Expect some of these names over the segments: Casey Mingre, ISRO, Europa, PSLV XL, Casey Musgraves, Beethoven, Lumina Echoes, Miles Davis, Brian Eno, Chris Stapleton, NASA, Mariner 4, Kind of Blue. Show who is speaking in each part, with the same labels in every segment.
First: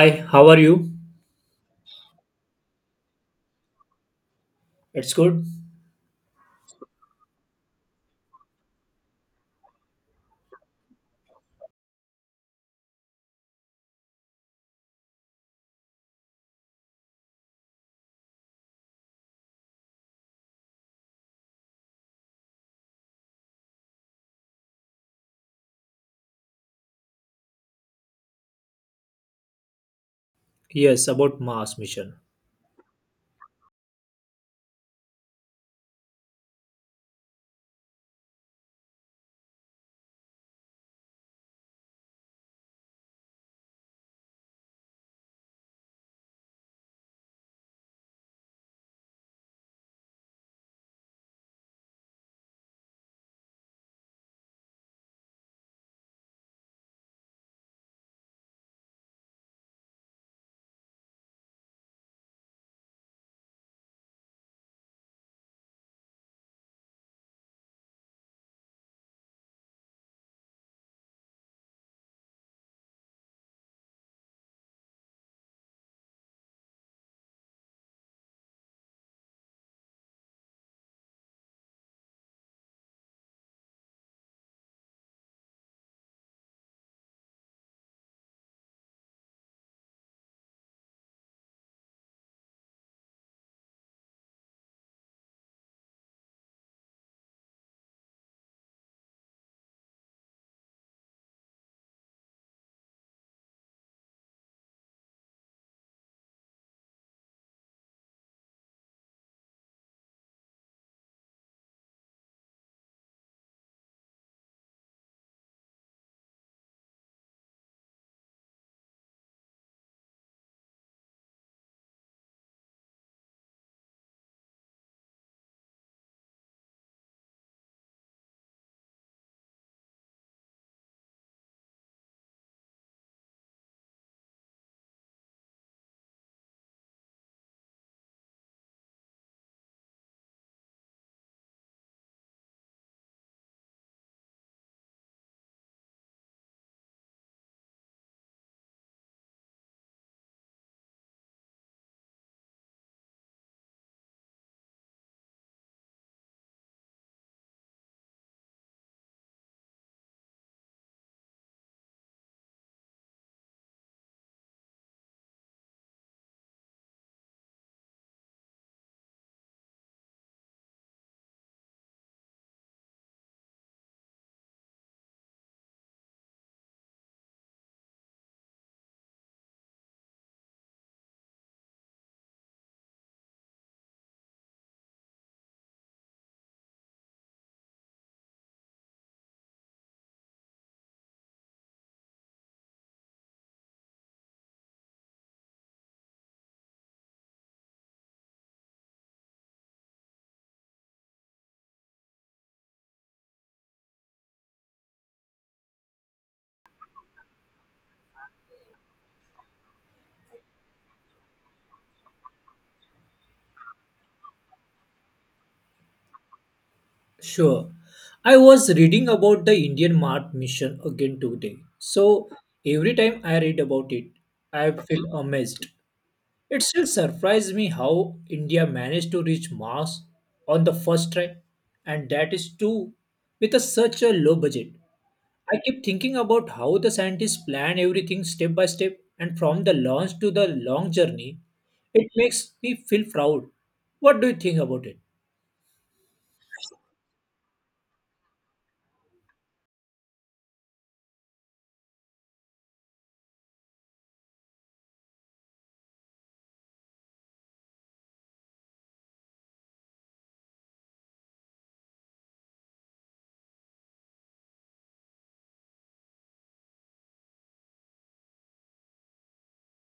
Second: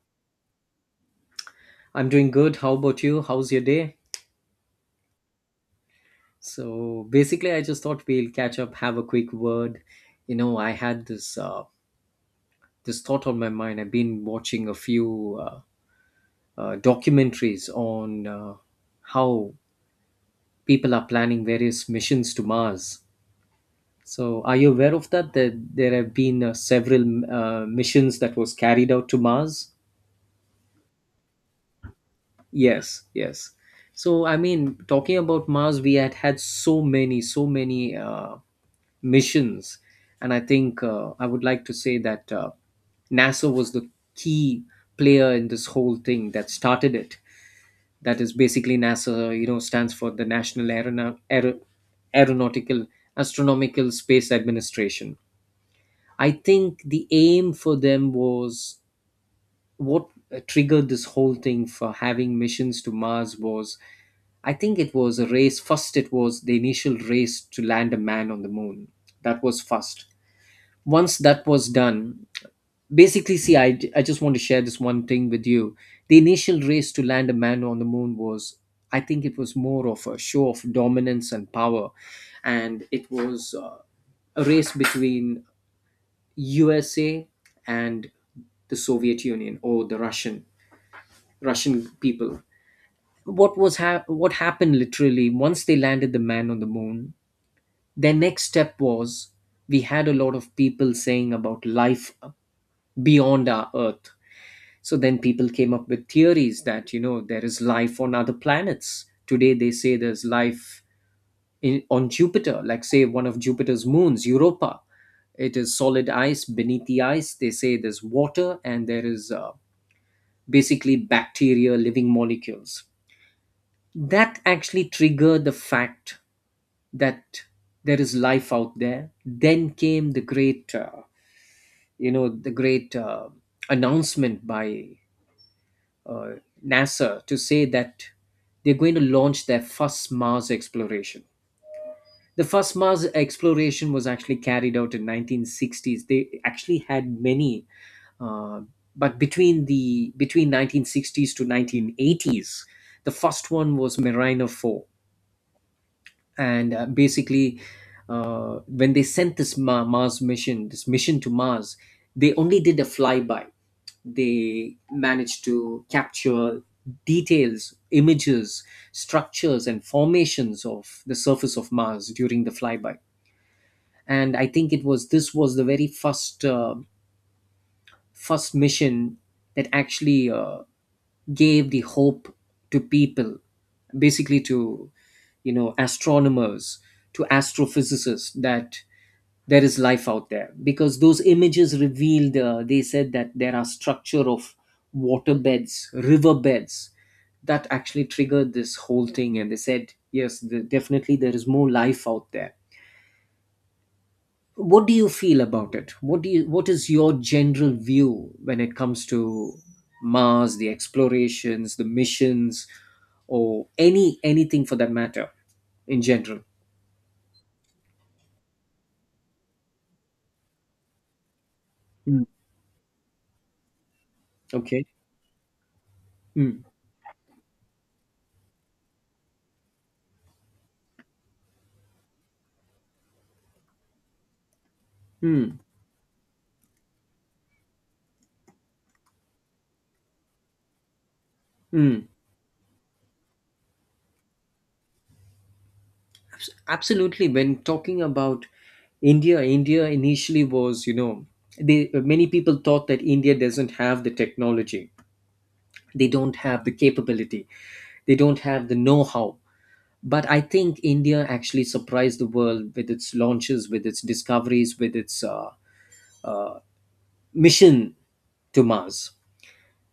Speaker 1: Hi, how are you?
Speaker 2: I'm doing good. How about you? How's your day?
Speaker 1: It's good.
Speaker 2: So basically, I just thought we'll catch up, have a quick word. You know, I had this thought on my mind. I've been watching a few documentaries on how people are planning various missions to Mars. So, are you aware of that? That there have been several missions that was carried out to Mars.
Speaker 1: Yes, about Mars mission.
Speaker 2: Yes, yes. So, I mean, talking about Mars, we had had so many missions. And I think I would like to say that NASA was the key player in this whole thing that started it. That is basically NASA, stands for the National Aeronautical Astronomical Space Administration. I think the aim for them was what triggered this whole thing for having missions to Mars was, I think, it was a race. First, it was the initial race to land a man on the moon. That was first. Once that was done, basically, see, I just want to share this one thing with you. The initial race to land a man on the moon was, I think, it was more of a show of dominance and power. And it was a race between USA and the Soviet Union or the Russian. Russian people. What happened literally once they landed the man on the moon? Their next step was, we had a lot of people saying about life beyond our Earth. So then people came up with theories that there is life on other planets. Today they say there's life on Jupiter, like say one of Jupiter's moons, Europa. It is solid ice. Beneath the ice, they say there's water and there is basically bacteria, living molecules, that actually triggered the fact that there is life out there. Then came the great announcement by uh, NASA to say that they're going to launch their first Mars exploration. The first Mars exploration was actually carried out in 1960s. They actually had many, uh, but between the between 1960s to 1980s, the first one was Mariner 4. And basically, when they sent this mission to Mars, they only did a flyby. They managed to capture details, images, structures and formations of the surface of Mars during the flyby. And I think it was this was the very first mission that actually gave the hope to people, basically to, astronomers, to astrophysicists, that there is life out there, because those images revealed, they said that there are structure of water beds, river beds. That actually triggered this whole thing, and they said, yes, definitely there is more life out there. What do you feel about it? What is your general view when it comes to Mars, the explorations, the missions, or anything for that matter, in general?
Speaker 1: Sure. I was reading about the Indian Mars mission again today.
Speaker 2: Mm.
Speaker 1: So every time I read about it, I
Speaker 2: Okay.
Speaker 1: feel amazed. It
Speaker 2: mm,
Speaker 1: still surprised me how India managed to reach Mars on the first try, and that is too with a, such a low budget.
Speaker 2: mm.
Speaker 1: I keep thinking about how the scientists plan everything step by step and from the launch to the long journey.
Speaker 2: Mm.
Speaker 1: It makes me feel proud. What do you think about it?
Speaker 2: Absolutely. When talking about India, India initially was, you know, they many people thought that India doesn't have the technology. They don't have the capability. They don't have the know-how. But I think India actually surprised the world with its launches, with its discoveries, with its mission to Mars.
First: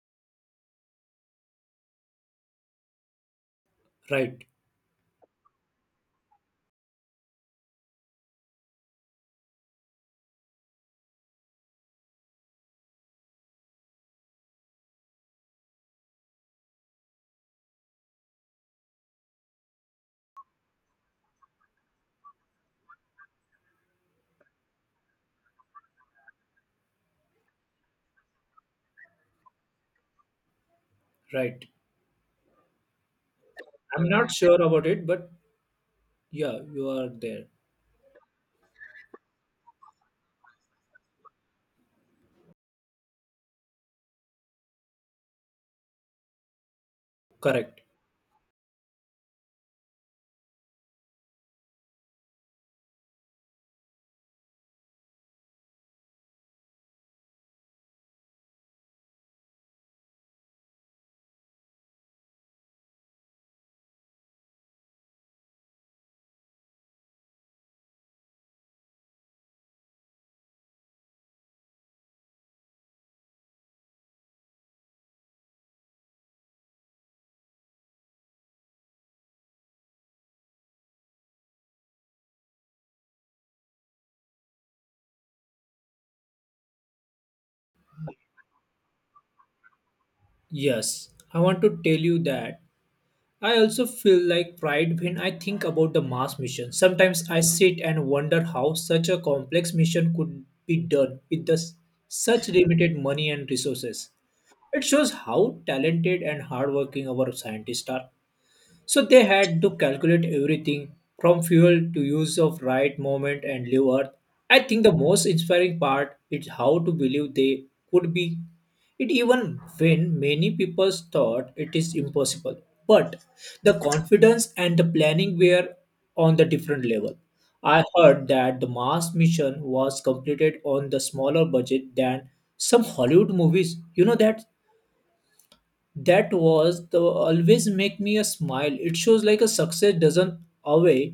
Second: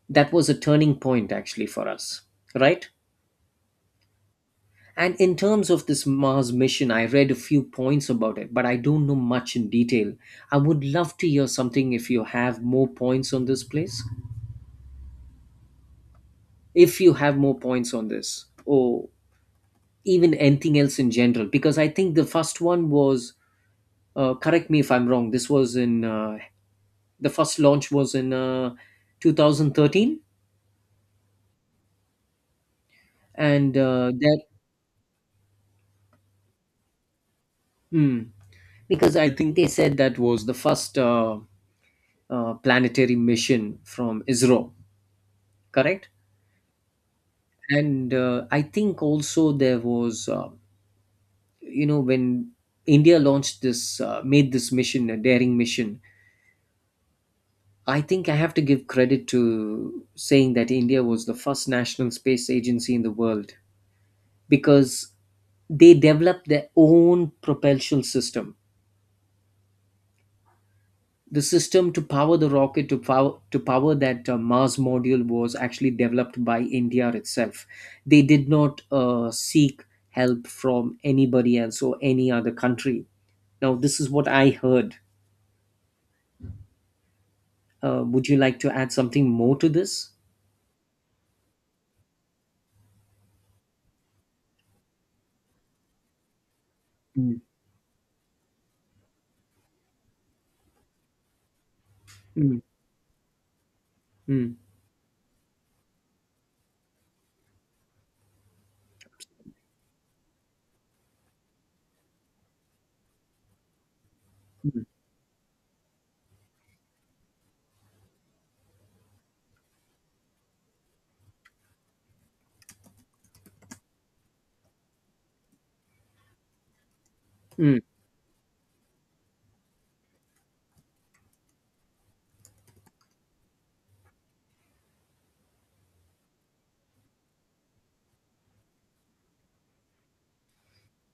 Speaker 2: That was a turning point actually for us, right?
Speaker 1: Right,
Speaker 2: And in terms of this Mars mission, I read a few points about it, but I don't know much in detail. I would love to hear something if you have more points on this place, if you have more points on this, or even anything else in general, because I think the first one was, correct me if I'm wrong, this was in, the first launch was in 2013,
Speaker 1: right.
Speaker 2: and
Speaker 1: I'm not
Speaker 2: that,
Speaker 1: sure about it, but yeah, you are there.
Speaker 2: hmm, because I think they said that was the first planetary mission from Israel, correct?
Speaker 1: Correct.
Speaker 2: And I think also there was, when India made this mission a daring mission. I think I have to give credit to saying that India was the first national space agency in the world, because they developed their own propulsion system. The system to power the rocket, to power that Mars module was actually developed by India itself. They did not seek help from anybody else or any other country. Now, this is what I heard. Would you like to add something more to this?
Speaker 1: Yes, I want to tell you that I also feel like pride when I think about the Mars mission. Sometimes I
Speaker 2: Mm,
Speaker 1: sit and wonder how such a complex mission could be done with such
Speaker 2: mm,
Speaker 1: limited money and resources.
Speaker 2: mm,
Speaker 1: It shows how talented and hardworking our scientists are. So they had to calculate everything from fuel to use of right moment and leave Earth. I think
Speaker 2: mm,
Speaker 1: the most inspiring part is how to believe they could be it even when many people thought it is impossible. But the confidence and the planning were on the different level.
Speaker 2: mm,
Speaker 1: I heard that the Mars mission was completed on the smaller budget than some Hollywood movies. You know that? That was the always make me a smile. It shows like a success doesn't always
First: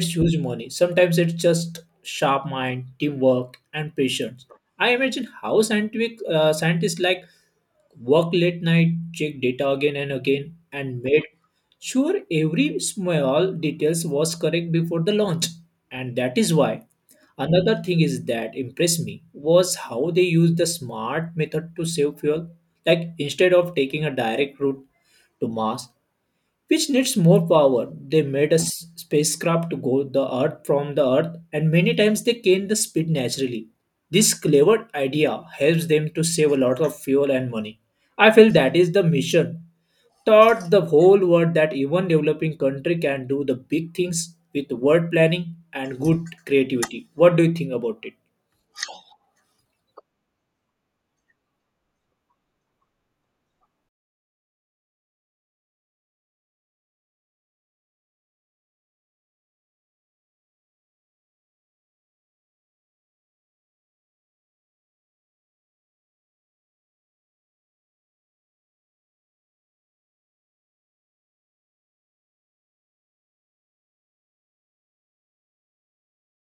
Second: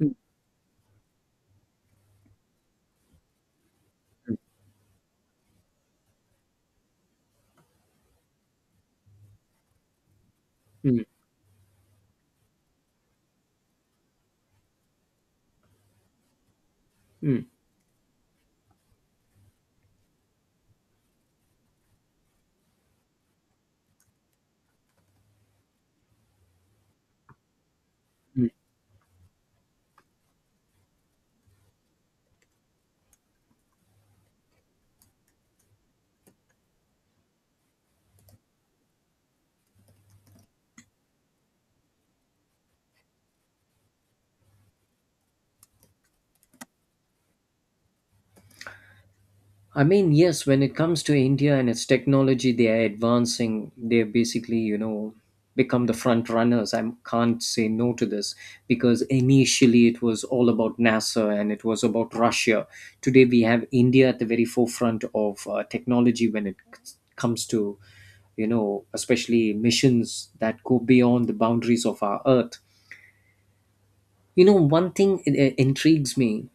Speaker 2: mm,
Speaker 1: huge money. Sometimes it's just sharp mind, teamwork and
Speaker 2: mm,
Speaker 1: patience. I imagine how scientific scientists like work late night, check data again and again and
Speaker 2: mm,
Speaker 1: made sure every small details was correct before the launch, and that is why.
Speaker 2: mm,
Speaker 1: Another thing is that impressed me was how they used the smart method to save fuel. Like instead of taking a direct route to Mars, which needs more power. They
Speaker 2: mm.
Speaker 1: made a spacecraft to go the Earth from the Earth, and many times they gain the speed naturally. This clever idea helps them to save a lot of fuel and money. I feel that is the mission. Taught the whole world that even developing country can do the big things with word planning and good creativity. What do you think about it?
Speaker 2: I mean, yes, when it comes to India and its technology, they are advancing. They're basically, become the front runners. I can't say no to this, because initially it was all about NASA and it was about Russia. Today we have India at the very forefront of technology when it comes to, especially missions that go beyond the boundaries of our Earth. You know, one thing intrigues me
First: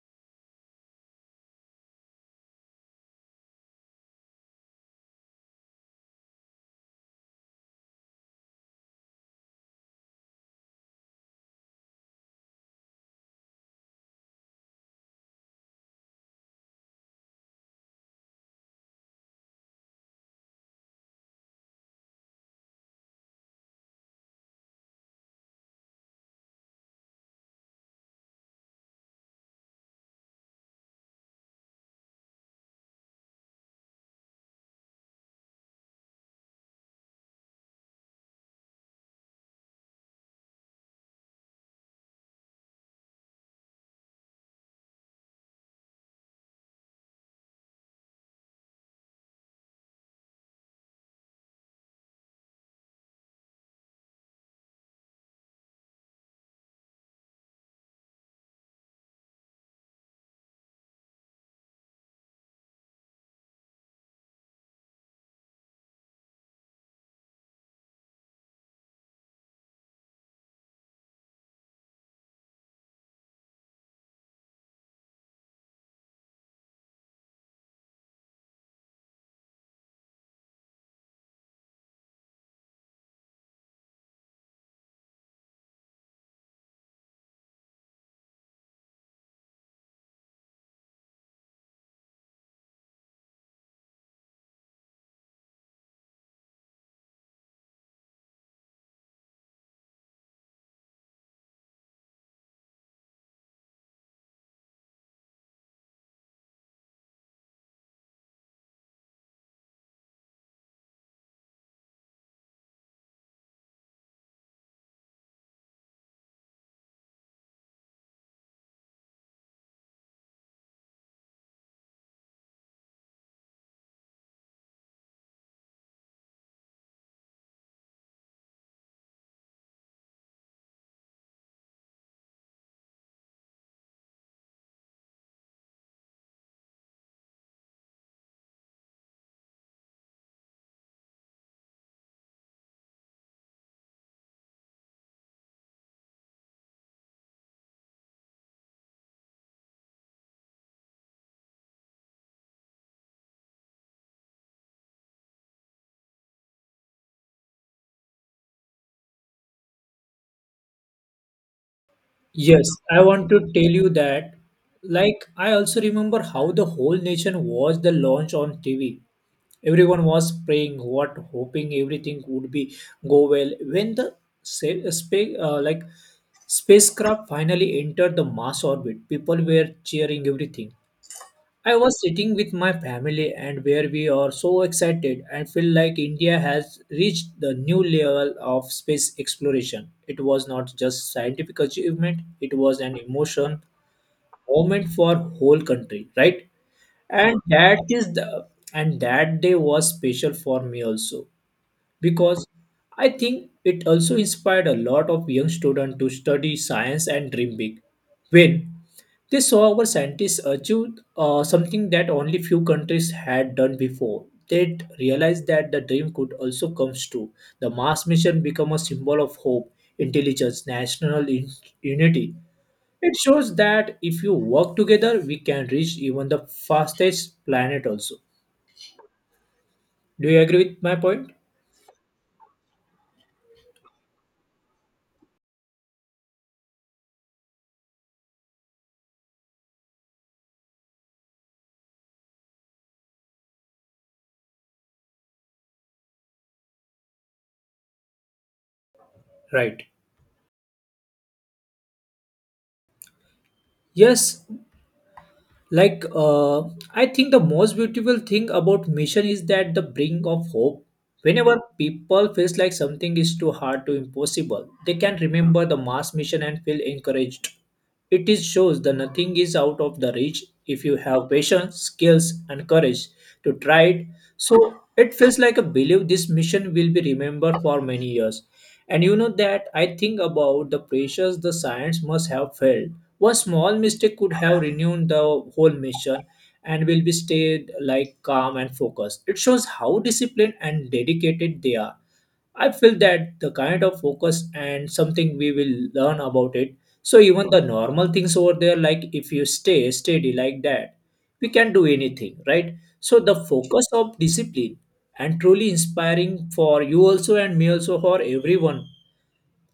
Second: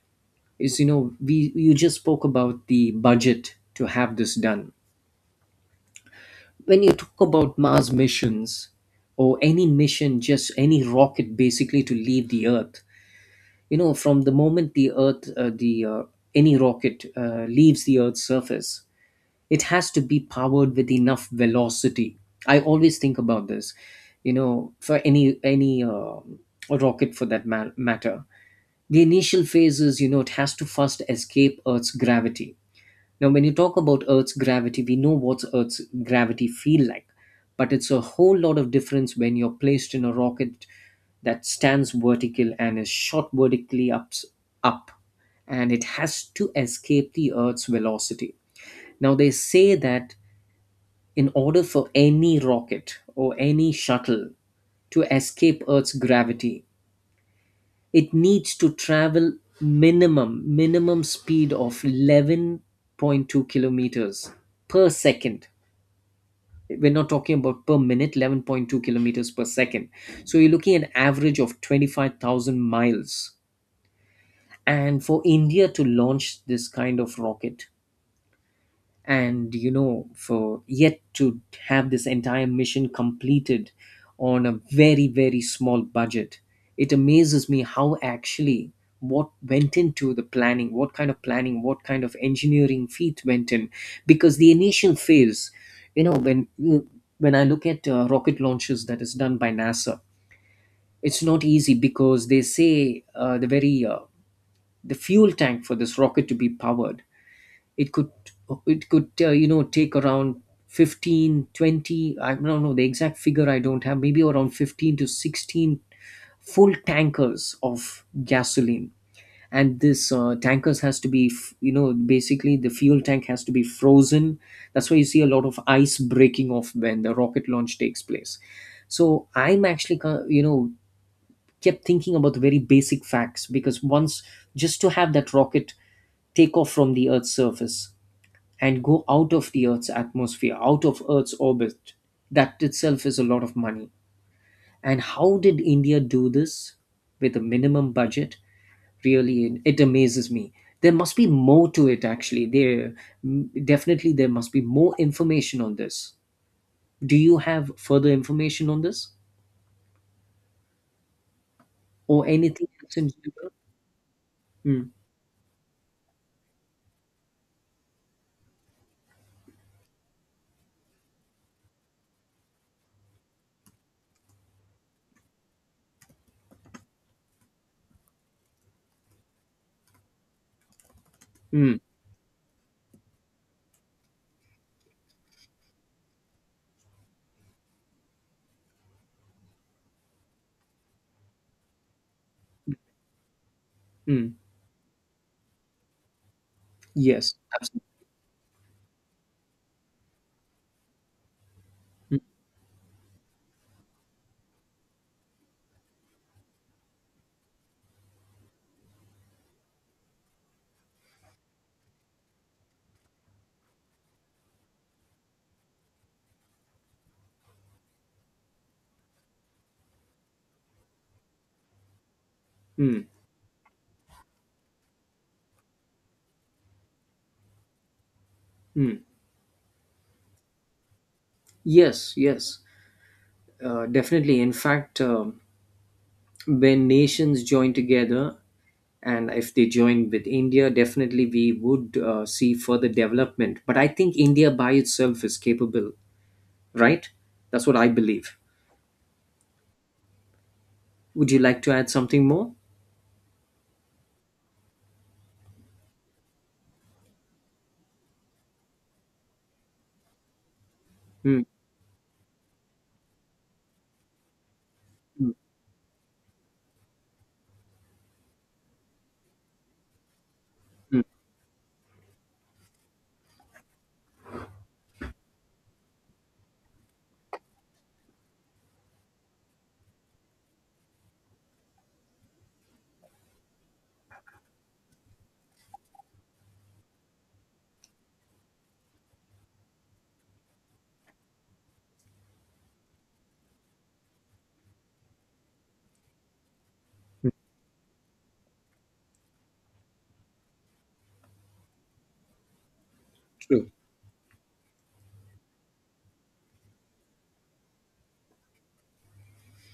Speaker 2: is, we you just spoke about the budget to have this done. When you talk about Mars missions or any mission, just any rocket basically to leave the Earth, from the moment the Earth, the any rocket leaves the Earth's surface, it has to be powered with enough velocity. I always think about this, for any rocket for that matter. The initial phases, it has to first escape Earth's gravity. Now, when you talk about Earth's gravity, we know what Earth's gravity feel like, but it's a whole lot of difference when you're placed in a rocket that stands vertical and is shot vertically up, and it has to escape the Earth's velocity. Now, they say that in order for any rocket or any shuttle to escape Earth's gravity, it needs to travel minimum speed of 11.2 kilometers per second. We're not talking about per minute. 11.2 kilometers per second. So you're looking at an average of 25,000 miles. And for India to launch this kind of rocket, and for yet to have this entire mission completed on a very, very small budget, it amazes me. How actually, what went into the planning, what kind of planning, what kind of engineering feat went in? Because the initial phase, when I look at rocket launches that is done by NASA, it's not easy, because they say the fuel tank for this rocket to be powered, it could it could take around 15, 20. I don't know the exact figure, I don't have, maybe around 15 to 16 full tankers of gasoline. And this, tankers has to be, basically the fuel tank has to be frozen. That's why you see a lot of ice breaking off when the rocket launch takes place. So I'm actually, kept thinking about the very basic facts, because once, just to have that rocket take off from the Earth's surface and go out of the Earth's atmosphere, out of Earth's orbit, that itself is a lot of money. And how did India do this with a minimum budget? Really, it amazes me. There must be more to it, actually. Definitely there must be more information on this. Do you have further information on this or
Speaker 1: Yes,
Speaker 2: anything else
Speaker 1: I
Speaker 2: in
Speaker 1: want to
Speaker 2: general?
Speaker 1: tell you that.
Speaker 2: Mm,
Speaker 1: Like, I also remember how the whole nation watched the launch on TV. Everyone was praying, what, hoping everything would be go well. When the sa- spa- uh, like spacecraft finally entered the Mars orbit, people were cheering everything. I
Speaker 2: mm,
Speaker 1: was sitting with my family and where we are so excited and feel like India has reached the new level of space exploration. It was not just scientific achievement, it was an emotion
Speaker 2: mm.
Speaker 1: moment for whole country, right?
Speaker 2: Yes,
Speaker 1: And
Speaker 2: absolutely.
Speaker 1: that is the and that day was special for me also
Speaker 2: Mm,
Speaker 1: because I think it also inspired a lot of young students to study science and dream big. When they saw our scientists achieved something that only few countries had done before. They realized that the dream could also come true. The Mars mission became a symbol of hope, intelligence, unity.
Speaker 2: mm,
Speaker 1: It shows that if you work together, we can reach even the fastest planet also.
Speaker 2: mm.
Speaker 1: Do you agree with my point?
Speaker 2: Yes, yes, definitely. In fact, when nations join together, and if they join with India, definitely we would see further development. But I think India by itself is capable, right? That's what I believe.
Speaker 1: Right.
Speaker 2: Would you like to add something more?
Speaker 1: Yes, like uh, I think the most beautiful thing about mission is that the brink of hope.
Speaker 2: Mm,
Speaker 1: Whenever people feels like something is too hard to impossible, they can
Speaker 2: mm,
Speaker 1: remember the Mars mission and feel encouraged. It is shows that nothing is out of the reach if you
Speaker 2: mm.
Speaker 1: have patience, skills and courage to try it. So it feels like a belief this mission will be remembered for many years. And you know that I think about the pressures the science must have felt. One small mistake could have renewed the whole mission and will be stayed like calm and focused. It shows how disciplined and dedicated they are. I feel that the kind of focus and something we will learn about it. So even the normal things over there, like if you stay steady like that, we can do anything, right? So the
Speaker 2: True.
Speaker 1: focus of discipline and truly inspiring for you also and me also for everyone.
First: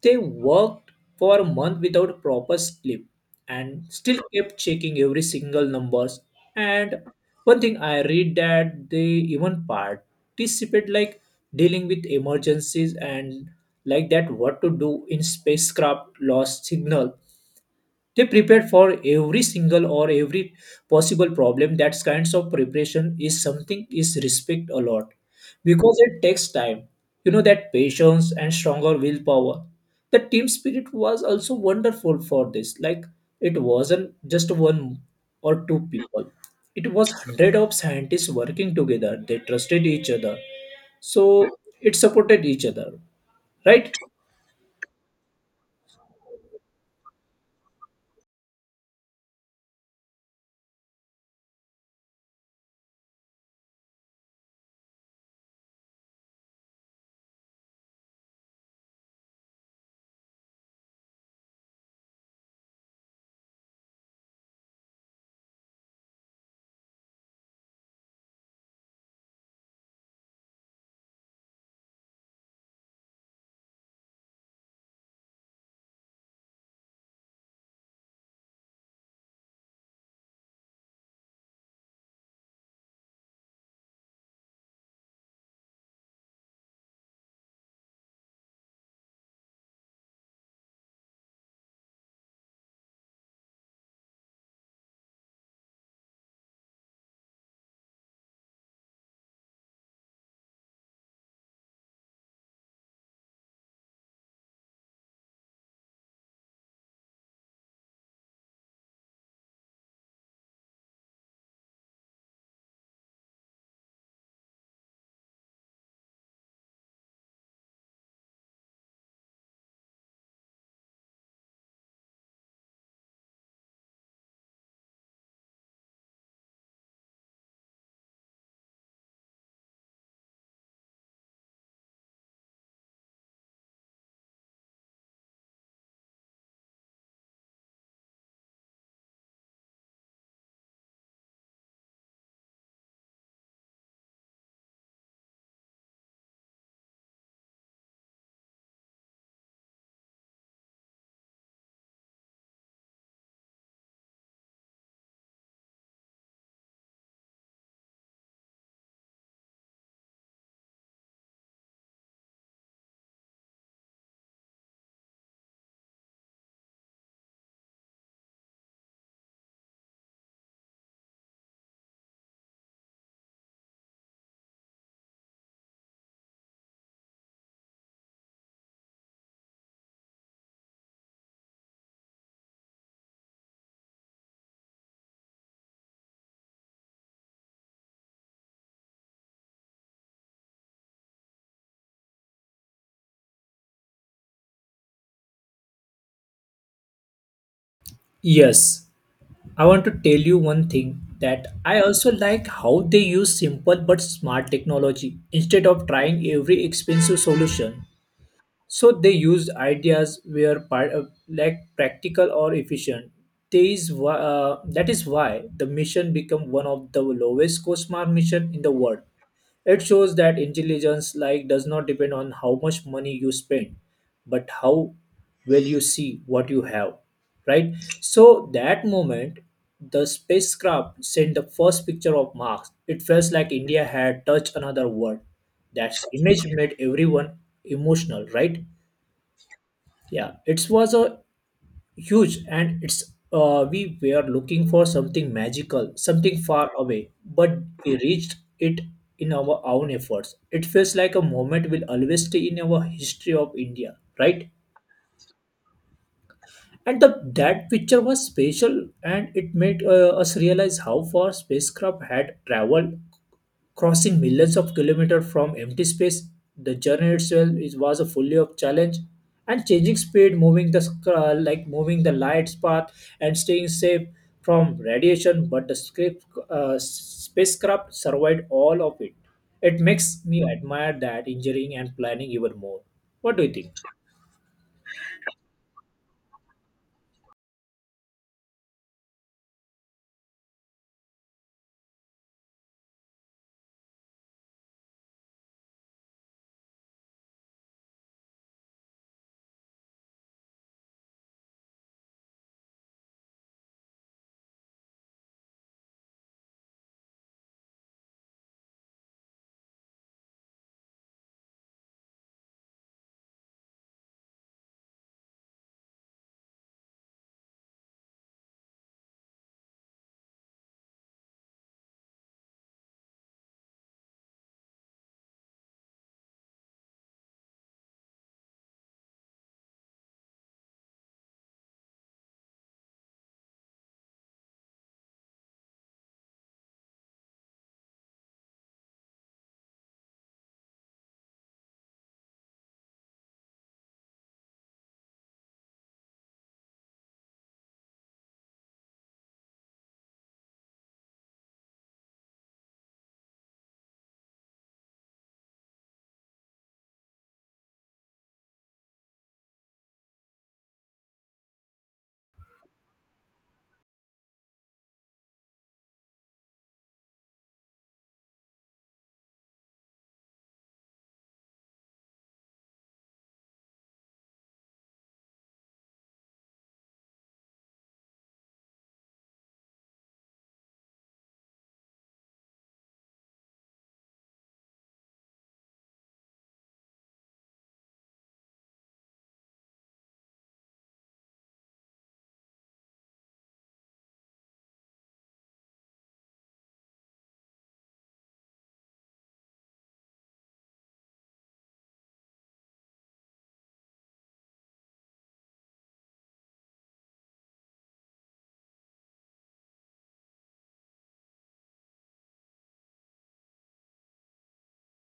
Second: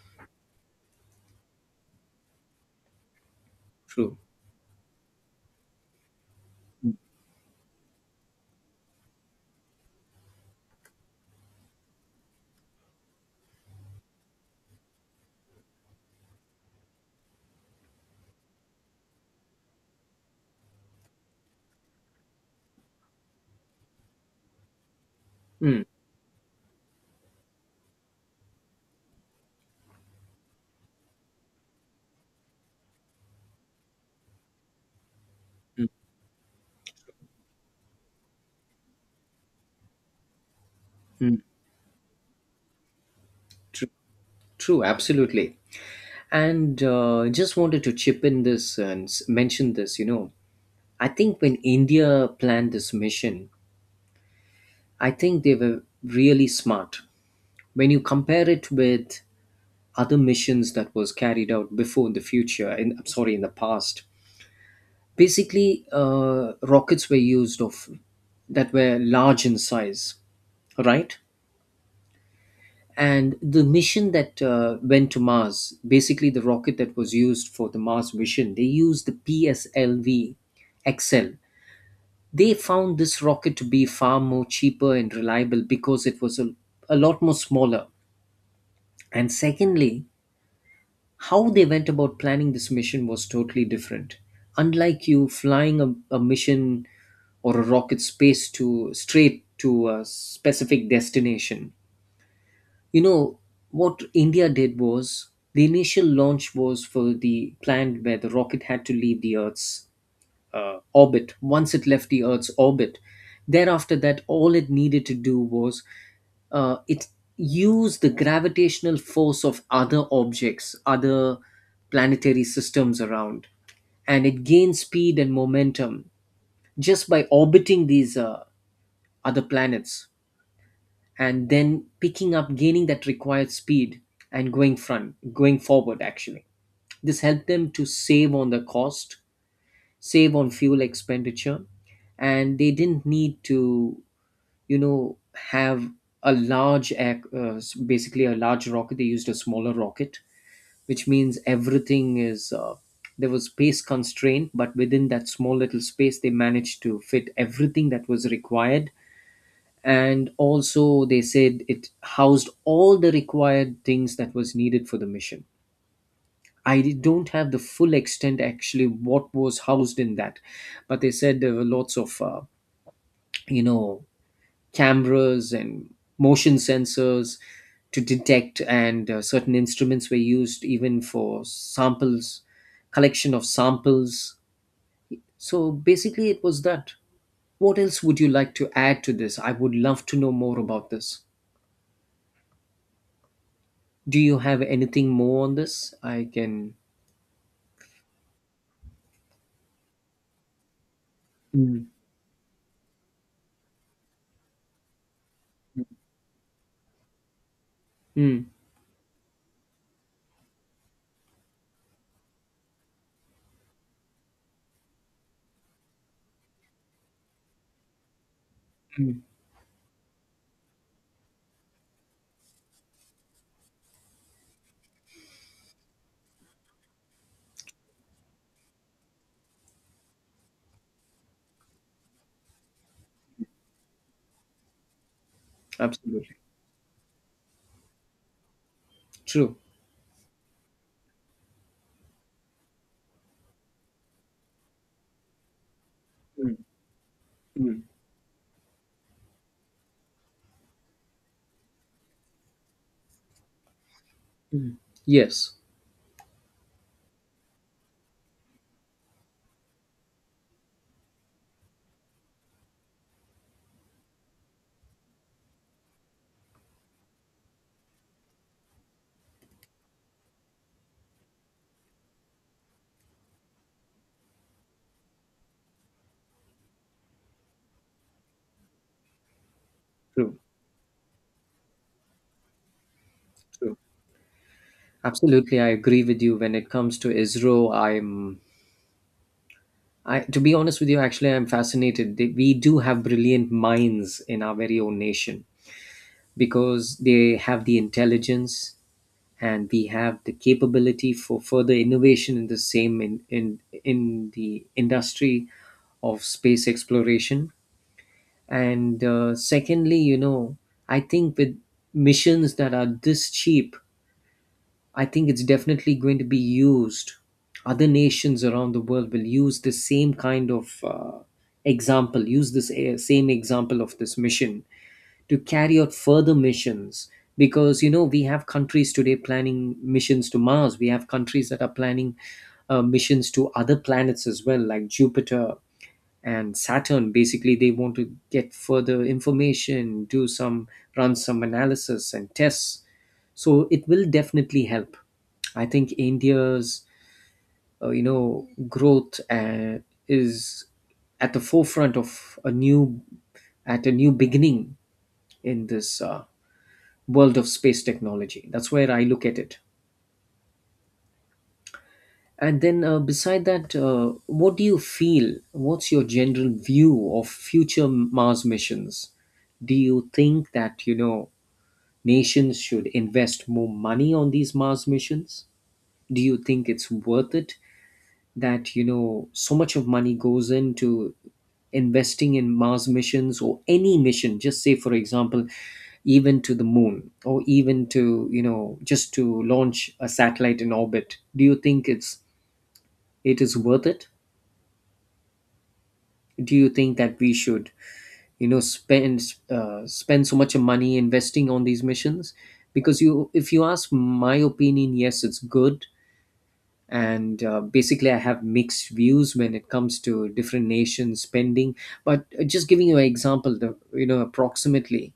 Speaker 1: They worked for a month without proper sleep and
Speaker 2: True.
Speaker 1: still kept checking every single numbers. And one thing I read that they even participate like dealing with emergencies and like that what to do in spacecraft lost signal. They prepared for every single or every possible problem. That kinds of preparation is something is respect a lot
Speaker 2: Mm,
Speaker 1: because it takes time. You know that patience and stronger willpower. The team spirit was also wonderful for this. Like it wasn't just one or two
Speaker 2: mm,
Speaker 1: people, it was hundred of scientists working together. They trusted each other, so
Speaker 2: mm.
Speaker 1: it supported each other,
Speaker 2: True.
Speaker 1: right?
Speaker 2: True. Absolutely. And just wanted to chip in this and mention this, I think when India planned this mission, I think they were really smart. When you compare it with other missions that was carried out before, in the future, in, I'm sorry, in the past, basically rockets were used of that were large in size, right? And the mission that went to Mars, basically the rocket that was used for the Mars mission, they used the PSLV XL. They found this rocket to be far more cheaper and reliable, because it was a lot more smaller. And secondly, how they went about planning this mission was totally different. Unlike you flying a mission or a rocket space to straight to a specific destination. You know, what India did was, the initial launch was for the planned where the rocket had to leave the Earth's orbit. Once it left the Earth's orbit, Thereafter, that all it needed to do was it used the gravitational force of other objects, other planetary systems around, and it gained speed and momentum just by orbiting these other planets and then gaining that required speed and going forward. Actually, this helped them to save on the cost, save on fuel expenditure, and they didn't need to have a large basically a large rocket. They used a smaller rocket, which means everything is there was space constraint, but within that small little space they managed to fit everything that was required. And also they said it housed all the required things that was needed for the mission. I don't have the full extent actually what was housed in that, but they said there were lots of you know cameras and motion sensors to detect, and certain instruments were used even for samples, collection of samples. So basically, it was that. What else would you like to add to this? I would love to know more about this. Do you have anything more on this? I can.
Speaker 1: Yes, I want to tell you one thing that I
Speaker 2: Mm,
Speaker 1: also like how they use simple but smart technology instead of trying every expensive solution.
Speaker 2: mm,
Speaker 1: So they used ideas were practical or efficient. That is why the mission become one of the lowest cost smart mission in the world.
Speaker 2: mm.
Speaker 1: It shows that intelligence like does not depend on how much money you spend, but how well you see what you have, right? So that moment, the spacecraft sent the first picture of Mars. It felt like India had touched another world. That
Speaker 2: Absolutely.
Speaker 1: image made everyone emotional, right?
Speaker 2: True.
Speaker 1: Yeah, it was a huge, and it's we were looking for something magical, something
Speaker 2: Mm,
Speaker 1: far away, but
Speaker 2: mm.
Speaker 1: we reached it in our own efforts. It feels like a moment will always stay in our history of India, right?
Speaker 2: Mm. Yes,
Speaker 1: And that picture was special and it made us realize how far spacecraft had traveled, crossing millions of kilometers from empty space. The journey itself is, was a fully of challenge and changing speed, moving the moving the light's path and staying safe from radiation. But the spacecraft survived all of it. It makes
Speaker 2: true,
Speaker 1: me admire that engineering and planning even more. What do you think?
Speaker 2: true. Absolutely, I agree with you when it comes to ISRO. I to be honest with you, actually, I'm fascinated. They, we do have brilliant minds in our very own nation because they have the intelligence, and we have the capability for further innovation in the same in the industry of space exploration. And secondly, you know, I think with missions that are this cheap, I think it's definitely going to be used. Other nations around the world will use the same kind of example, use this same example of this mission to carry out further missions. Because you know, we have countries today planning missions to Mars, we have countries that are planning missions to other planets as well, like Jupiter and Saturn. Basically, they want to get further information, do some run some analysis and tests. So it will definitely help. I think India's growth is at the forefront of a new, at a new beginning in this world of space technology. That's where I look at it. And then, beside that, what do you feel? What's your general view of future Mars missions? Do you think that, you know, nations should invest more money on these Mars missions? Do you think it's worth it that, you know, so much of money goes into investing in Mars missions or any mission? Just say, for example, even to the moon or even to, you know, just to launch a satellite in orbit. Do you think it is worth it? Do you think that we should, you know, spend so much money investing on these missions? Because, you, if you ask my opinion, yes, it's good. And basically I have mixed views when it comes to different nations spending. But just giving you an example, the, you know, approximately,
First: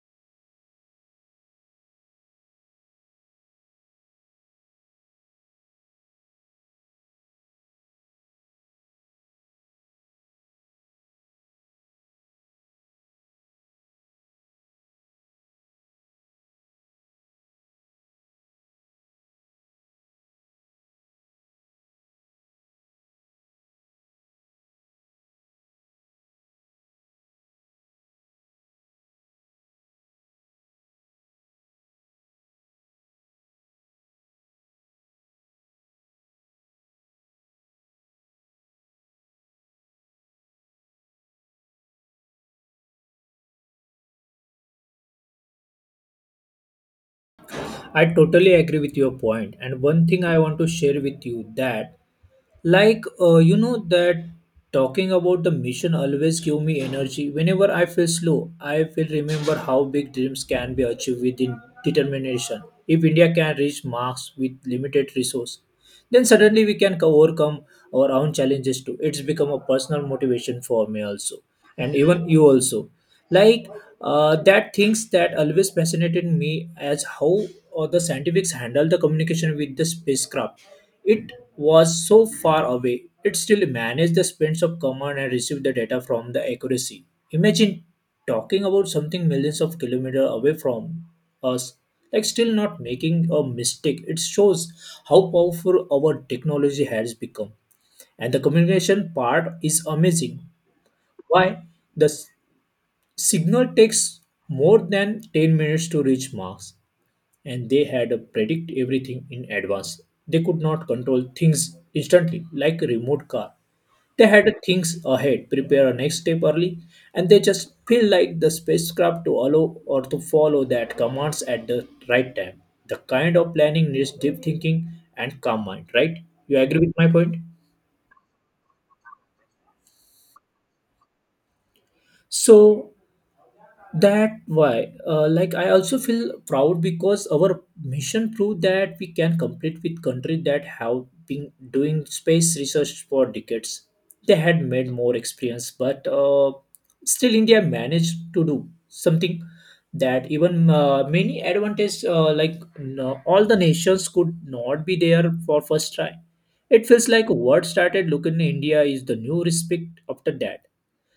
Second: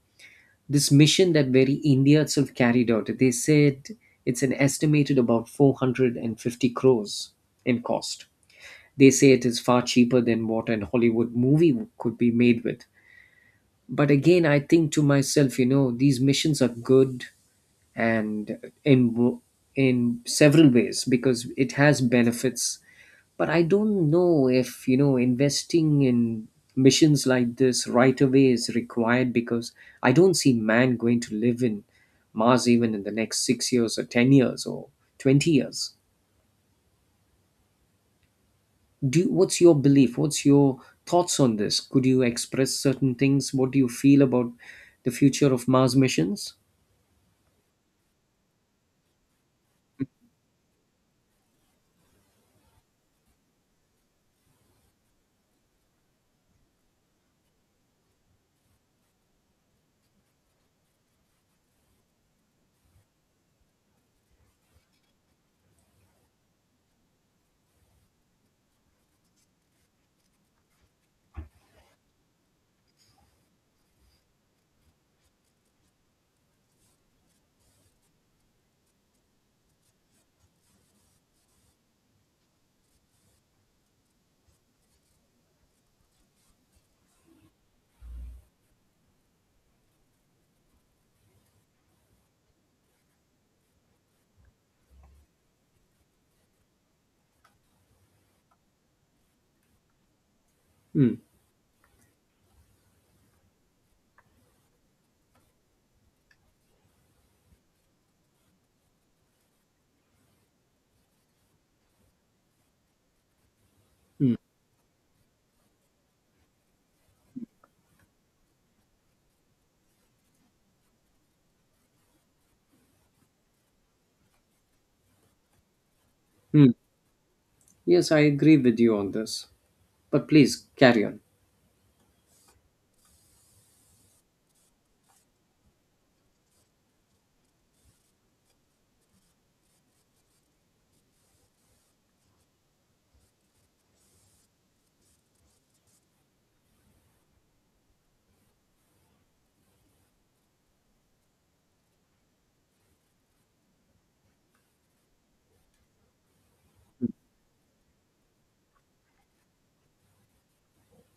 Speaker 2: this mission that very India itself carried out, they said it's an estimated about 450 crores in cost. They say it is far cheaper than what an Hollywood movie could be made with. But again, I think to myself, you know, these missions are good and in in several ways because it has benefits. But I don't know if, you know, investing in missions like this right away is required, because I don't see man going to live in Mars even in the next 6 years or 10 years or 20 years. Do What's your belief? What's your thoughts on this? Could you express certain things? What do you feel about the future of Mars missions?
Speaker 1: I totally agree with your point, and one thing I want to share with you that you know that talking about the mission always give me energy. Whenever I feel slow, I will remember how big dreams can be achieved within determination. If India can reach marks with limited resource, then suddenly we can overcome our own challenges too. It's become a personal motivation for me also and even you also. Like that things that always fascinated me as how the scientifics handle the communication with the spacecraft. It was so far away, it still managed the sprints of command and received the data from the accuracy. Imagine talking about something millions of kilometers away from us, like still not making a mistake. It shows how powerful our technology has become. And the communication part is amazing.
Speaker 2: Hmm.
Speaker 1: Why? The signal takes more than 10 minutes to reach Mars and they had to predict everything in advance. They could not control things instantly like a remote car. They had to think ahead, prepare a next step early, and they just feel like the spacecraft to allow or to follow that commands at the right time. The kind of planning needs deep thinking and calm mind, right? You
Speaker 2: Hmm.
Speaker 1: agree with my point?
Speaker 2: Yes, I agree with you on this. But please carry on.
Speaker 1: So that why I also feel proud because our mission proved that we can compete with countries that have been doing space research for decades. They had made more experience, but still India managed to do something that even many advantage like no, all the nations could not be there for first try. It feels like what started looking in India is the new respect after that.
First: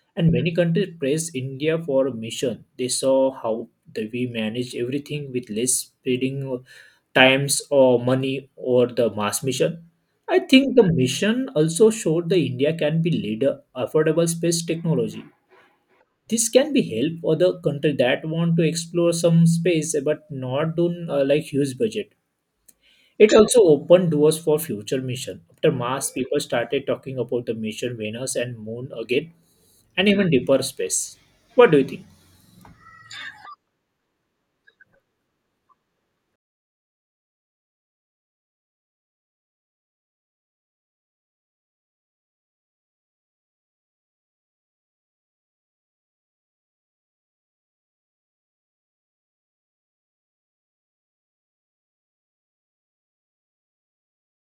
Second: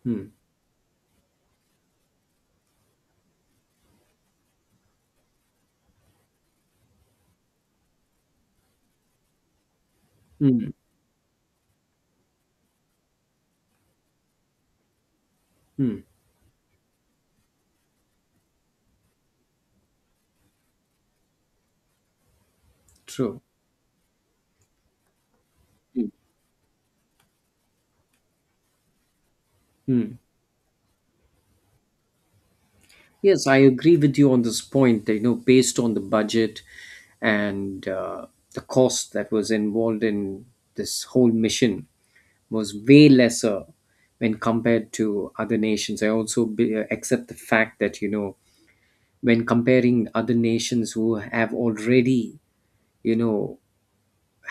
Speaker 2: Hmm.
Speaker 1: And many countries praised India for a mission. They saw how we manage everything with less spending times or money or the mass mission. I
Speaker 2: Hmm.
Speaker 1: think the mission also showed that India can be leader affordable space technology. This can be help other country that want to explore some space but not on huge budget. It
Speaker 2: True.
Speaker 1: also opened doors for future mission. After Mars, people started talking about the mission Venus and Moon again and
Speaker 2: Hmm.
Speaker 1: even deeper space. What do you think?
Speaker 2: Yes, I agree with you on this point. You know, based on the budget and the cost that was involved in this whole mission was way lesser when compared to other nations. I accept the fact that, you know, when comparing other nations who have already, you know,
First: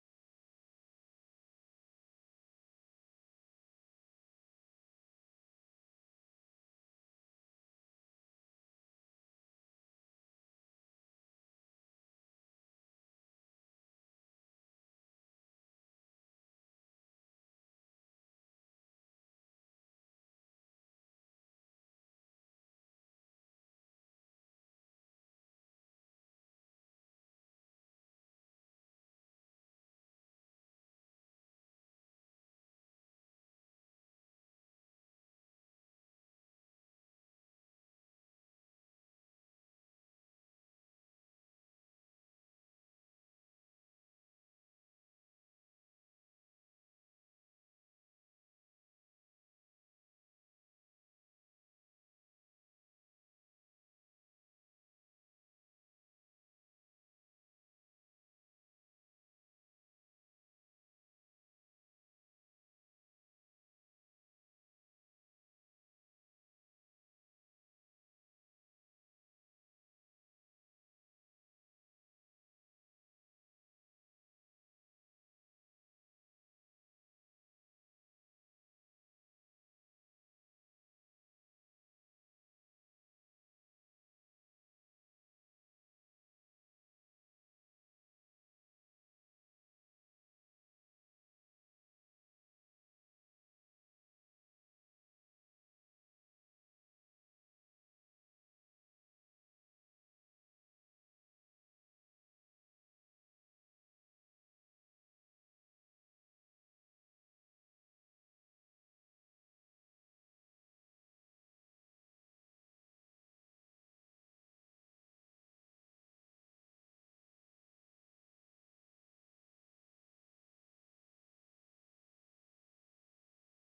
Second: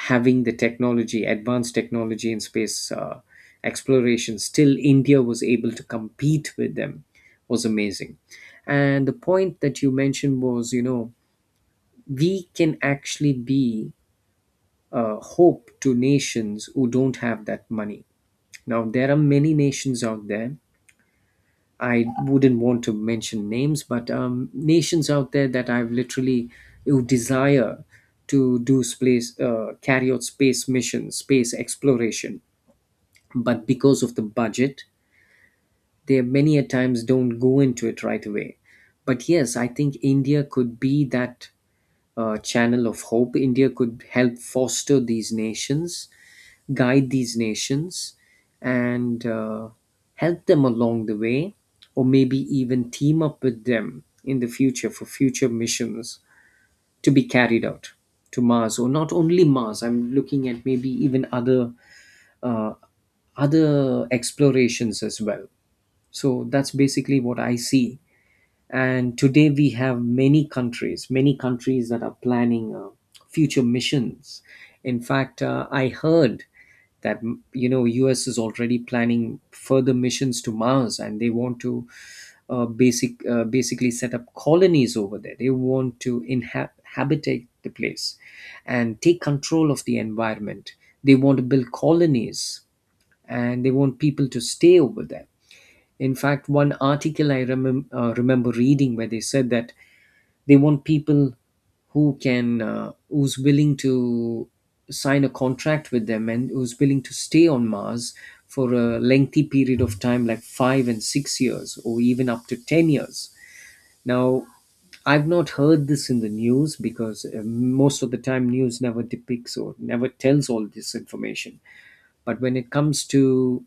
Speaker 2: having the technology, advanced technology in space exploration, still India was able to compete with them, was amazing. And the point that you mentioned was, you know, we can actually be a hope to nations who don't have that money. Now, there are many nations out there. I wouldn't want to mention names, but nations out there that I've literally, who desire to do space, carry out space missions, space exploration, but because of the budget they many a times don't go into it right away. But yes, I think India could be that channel of hope. India could help foster these nations, guide these nations, and help them along the way, or maybe even team up with them in the future for future missions to be carried out to Mars, or not only Mars, I'm looking at maybe even other uh, other explorations as well. So that's basically what I see. And today we have many countries that are planning future missions. In fact, I heard that, you know, US is already planning further missions to Mars, and they want to basically set up colonies over there. They want to habitate the place and take control of the environment. They want to build colonies, and they want people to stay over there. In fact, one article I remember reading where they said that they want people who's willing to sign a contract with them and who's willing to stay on Mars for a lengthy period of time, like 5 and 6 years, or even up to 10 years. Now, I've not heard this in the news because, most of the time news never depicts or never tells all this information. But when it comes to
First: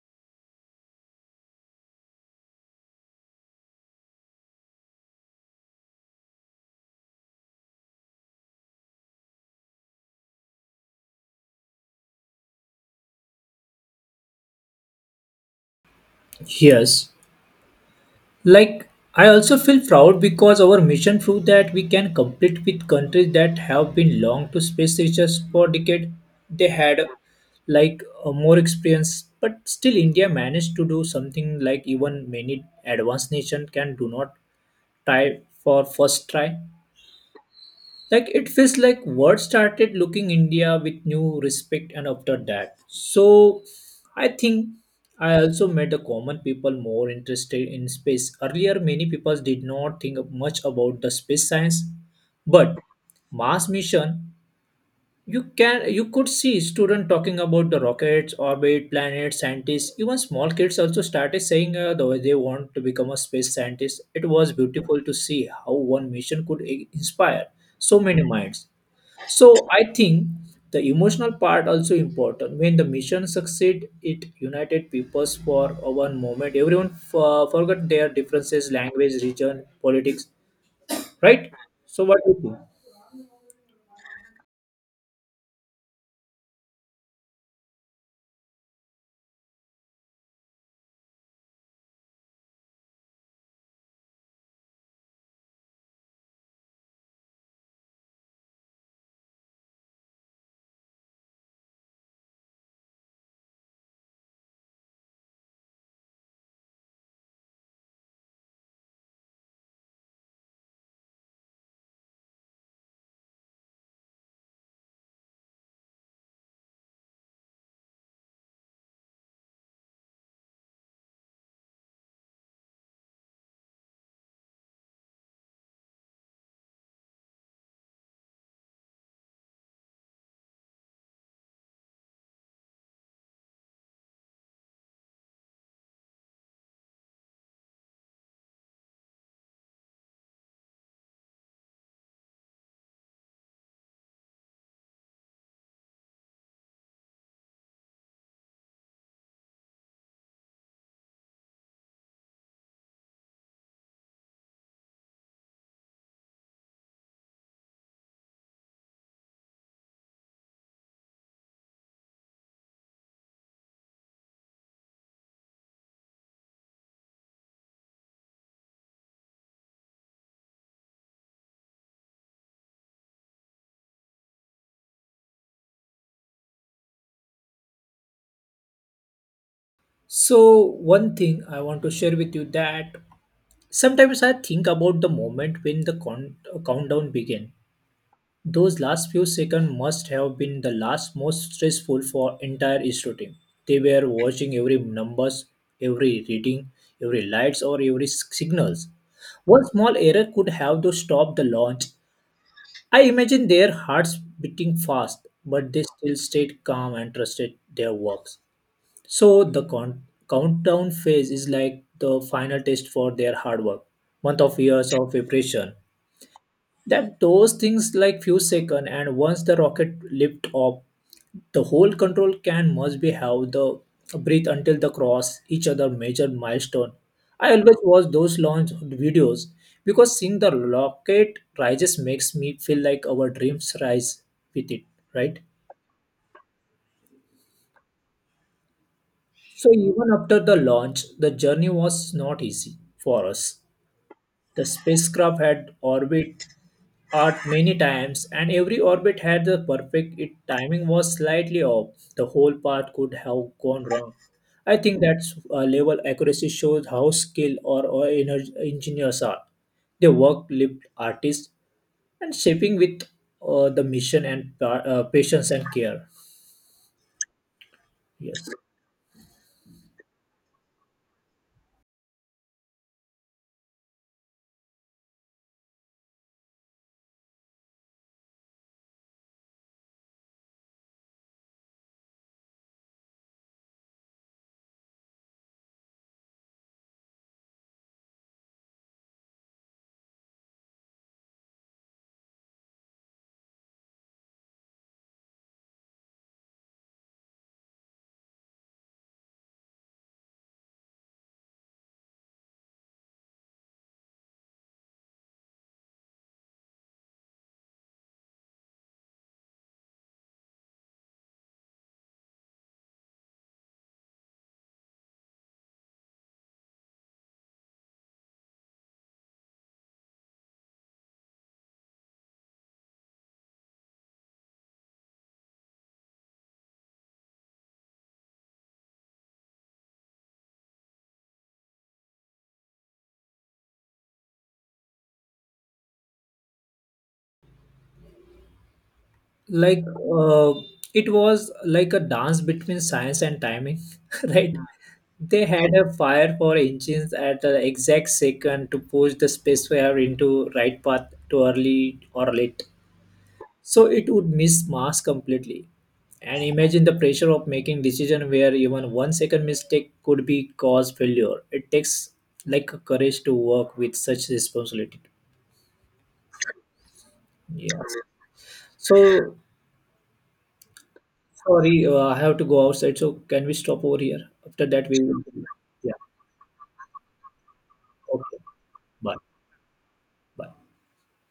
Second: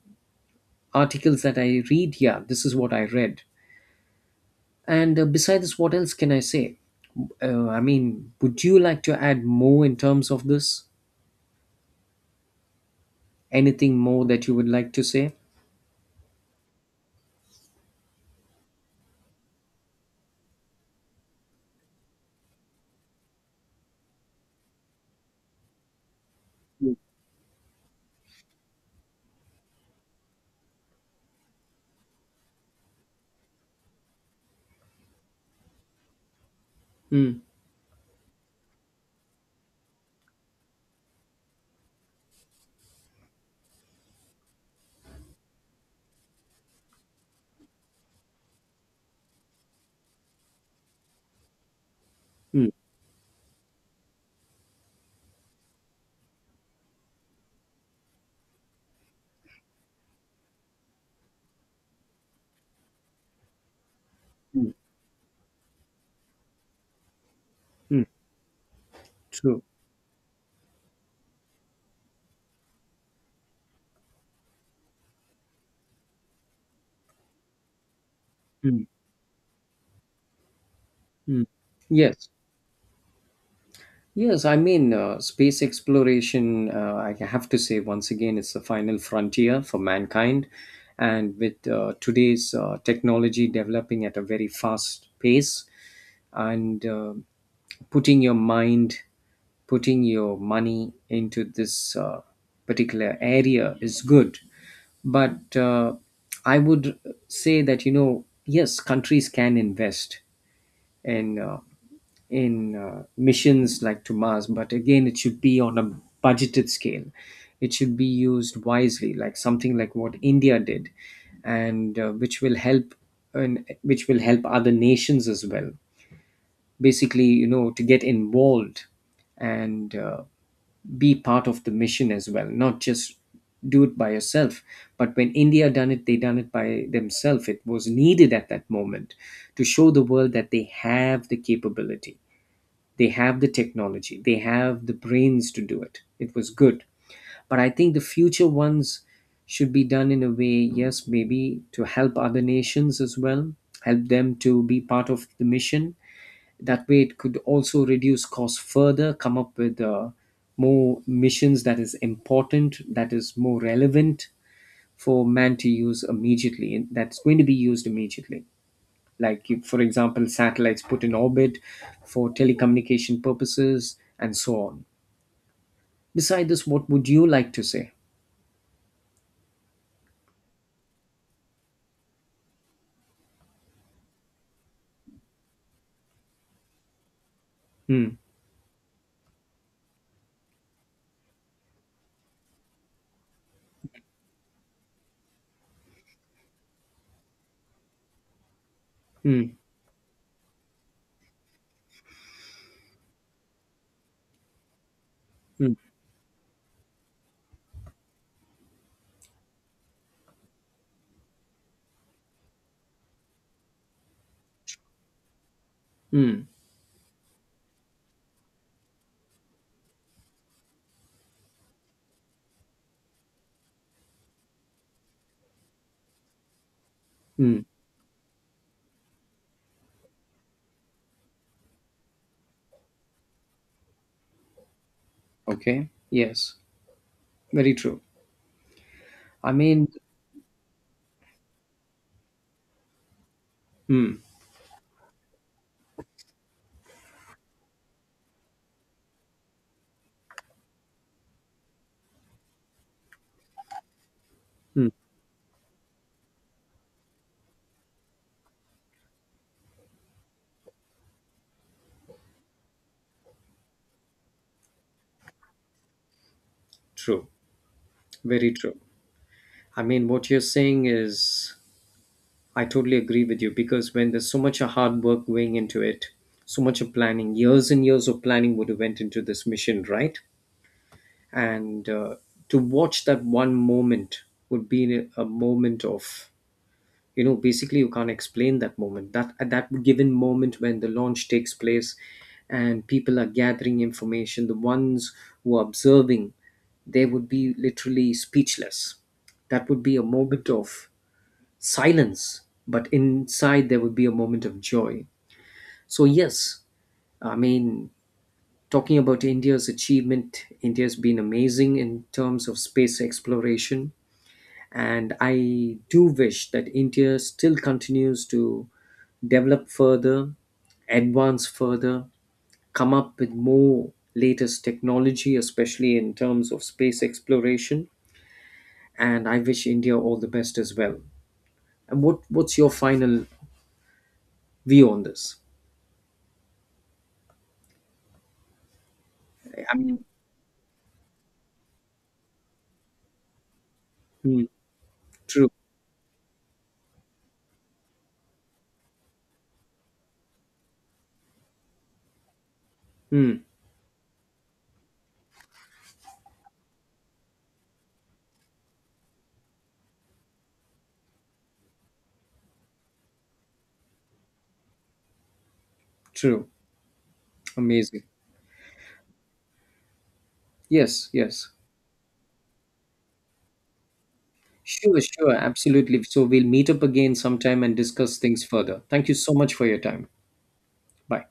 Speaker 2: articles that I read, yeah, this is what I read. And besides, what else can I say? I mean, would you like to add more in terms of this? Anything more that you would like to say?
Speaker 1: Yes, like I also feel proud because our mission proved that we can compete with countries that have been long to space research for decade. They
Speaker 2: Mm,
Speaker 1: had more experience, but still India managed to do something like even many advanced nation can do not try for first try.
Speaker 2: mm,
Speaker 1: Like it feels like world started looking India with new respect and after that. So I think I also made the common people more interested in space. Earlier many people did not think of much about the space science.
Speaker 2: mm,
Speaker 1: But Mars mission, you could see students talking about the rockets, orbit, planets, scientists. Even small kids also started saying the way they want to become a space scientist. It was
Speaker 2: mm,
Speaker 1: beautiful to see how one mission could inspire so
Speaker 2: mm,
Speaker 1: many minds. So
Speaker 2: true.
Speaker 1: I think the emotional part also important. When the mission succeed, it united peoples for one moment. Everyone forgot their differences,
Speaker 2: Mm,
Speaker 1: language, region, politics,
Speaker 2: mm.
Speaker 1: right? So what
Speaker 2: Yes.
Speaker 1: do you think?
Speaker 2: Yes, I mean, space exploration, I have to say once again, it's the final frontier for mankind. And with today's technology developing at a very fast pace, and putting your mind, putting your money into this particular area is good. But I would say that, you know, yes, countries can invest and in missions like to Mars, but again, it should be on a budgeted scale. It should be used wisely, like something like what India did, and which will help, and which will help other nations as well, basically, you know, to get involved and be part of the mission as well, not just do it by yourself. But when India done it, they done it by themselves. It was needed at that moment to show the world that they have the capability, they have the technology, they have the brains to do it. It was good. But I think the future ones should be done in a way, yes, maybe to help other nations as well, help them to be part of the mission. That way it could also reduce costs further, come up with more missions that is important, that is more relevant for man to use immediately, and that's going to be used immediately, like if, for example, satellites put in orbit for telecommunication purposes and so on. Beside this, what would you like to say?
Speaker 1: So one thing I want to share with you that sometimes I think about the moment when the countdown began.
Speaker 2: Hmm.
Speaker 1: Those last few seconds must have been the last most stressful for entire ISRO team. They were watching every numbers, every reading, every lights or every signals.
Speaker 2: Hmm.
Speaker 1: One small error could have to stop the launch. I imagine their hearts beating fast,
Speaker 2: Hmm.
Speaker 1: but they still stayed calm and trusted their works. So the countdown phase is like the final test for their hard work. Month of years of preparation
Speaker 2: Hmm,
Speaker 1: that those things like few second. And once the rocket lift up, the whole control can must be have the breathe until the cross each other major milestone. I
Speaker 2: hmm.
Speaker 1: always watch those launch videos because seeing the rocket rises makes me feel like our dreams rise with it, right?
Speaker 2: Okay, yes, very true, I
Speaker 1: So
Speaker 2: mean.
Speaker 1: even after the launch, the journey was not easy for us.
Speaker 2: Hmm,
Speaker 1: The spacecraft had orbit art many times, and every orbit had the perfect it timing was slightly off. The whole path could have gone wrong. I
Speaker 2: hmm.
Speaker 1: think that level accuracy shows how skilled or engineers are. They work, lived artists, and shaping with the mission and patience and care.
Speaker 2: True,
Speaker 1: Yes.
Speaker 2: very true, I mean. What you're saying is, I totally agree with you, because when there's so much of hard work going into it, so much of planning, years and years of planning would have went into this mission, right? And to watch that one moment would be a moment of, you know, basically you can't explain that moment. That at that given moment when the launch takes place, and people are gathering information, the ones who are observing, they would be literally speechless. That would be a moment of silence, but inside there would be a moment of joy. So, yes, I mean, talking about India's achievement, India's been amazing in terms of space exploration. And I do wish that India still continues to develop further, advance further, come up with more latest technology, especially in terms of space exploration. And I wish India all the best as well. And what, what's your final view on this? I
Speaker 1: like
Speaker 2: mean,
Speaker 1: uh, it was like a dance between science and timing
Speaker 2: Hmm.
Speaker 1: right. They
Speaker 2: True.
Speaker 1: had a fire for engines at the exact second to push the spaceware into right path to early or late,
Speaker 2: Hmm.
Speaker 1: so it would miss mass completely. And imagine the pressure of making decision where even 1 second mistake could be cause failure. It takes like courage to work with such responsibility.
Speaker 2: True.
Speaker 1: Yeah.
Speaker 2: Amazing.
Speaker 1: So
Speaker 2: Yes, yes.
Speaker 1: sorry, I have to go outside. So can we stop over here? After that,
Speaker 2: Sure,
Speaker 1: we will.
Speaker 2: sure.
Speaker 1: Yeah.
Speaker 2: Absolutely. So we'll meet up again sometime and discuss
Speaker 1: Okay.
Speaker 2: things further. Thank you
Speaker 1: Bye.
Speaker 2: so much for your time.
Speaker 1: Bye.
Speaker 2: Bye.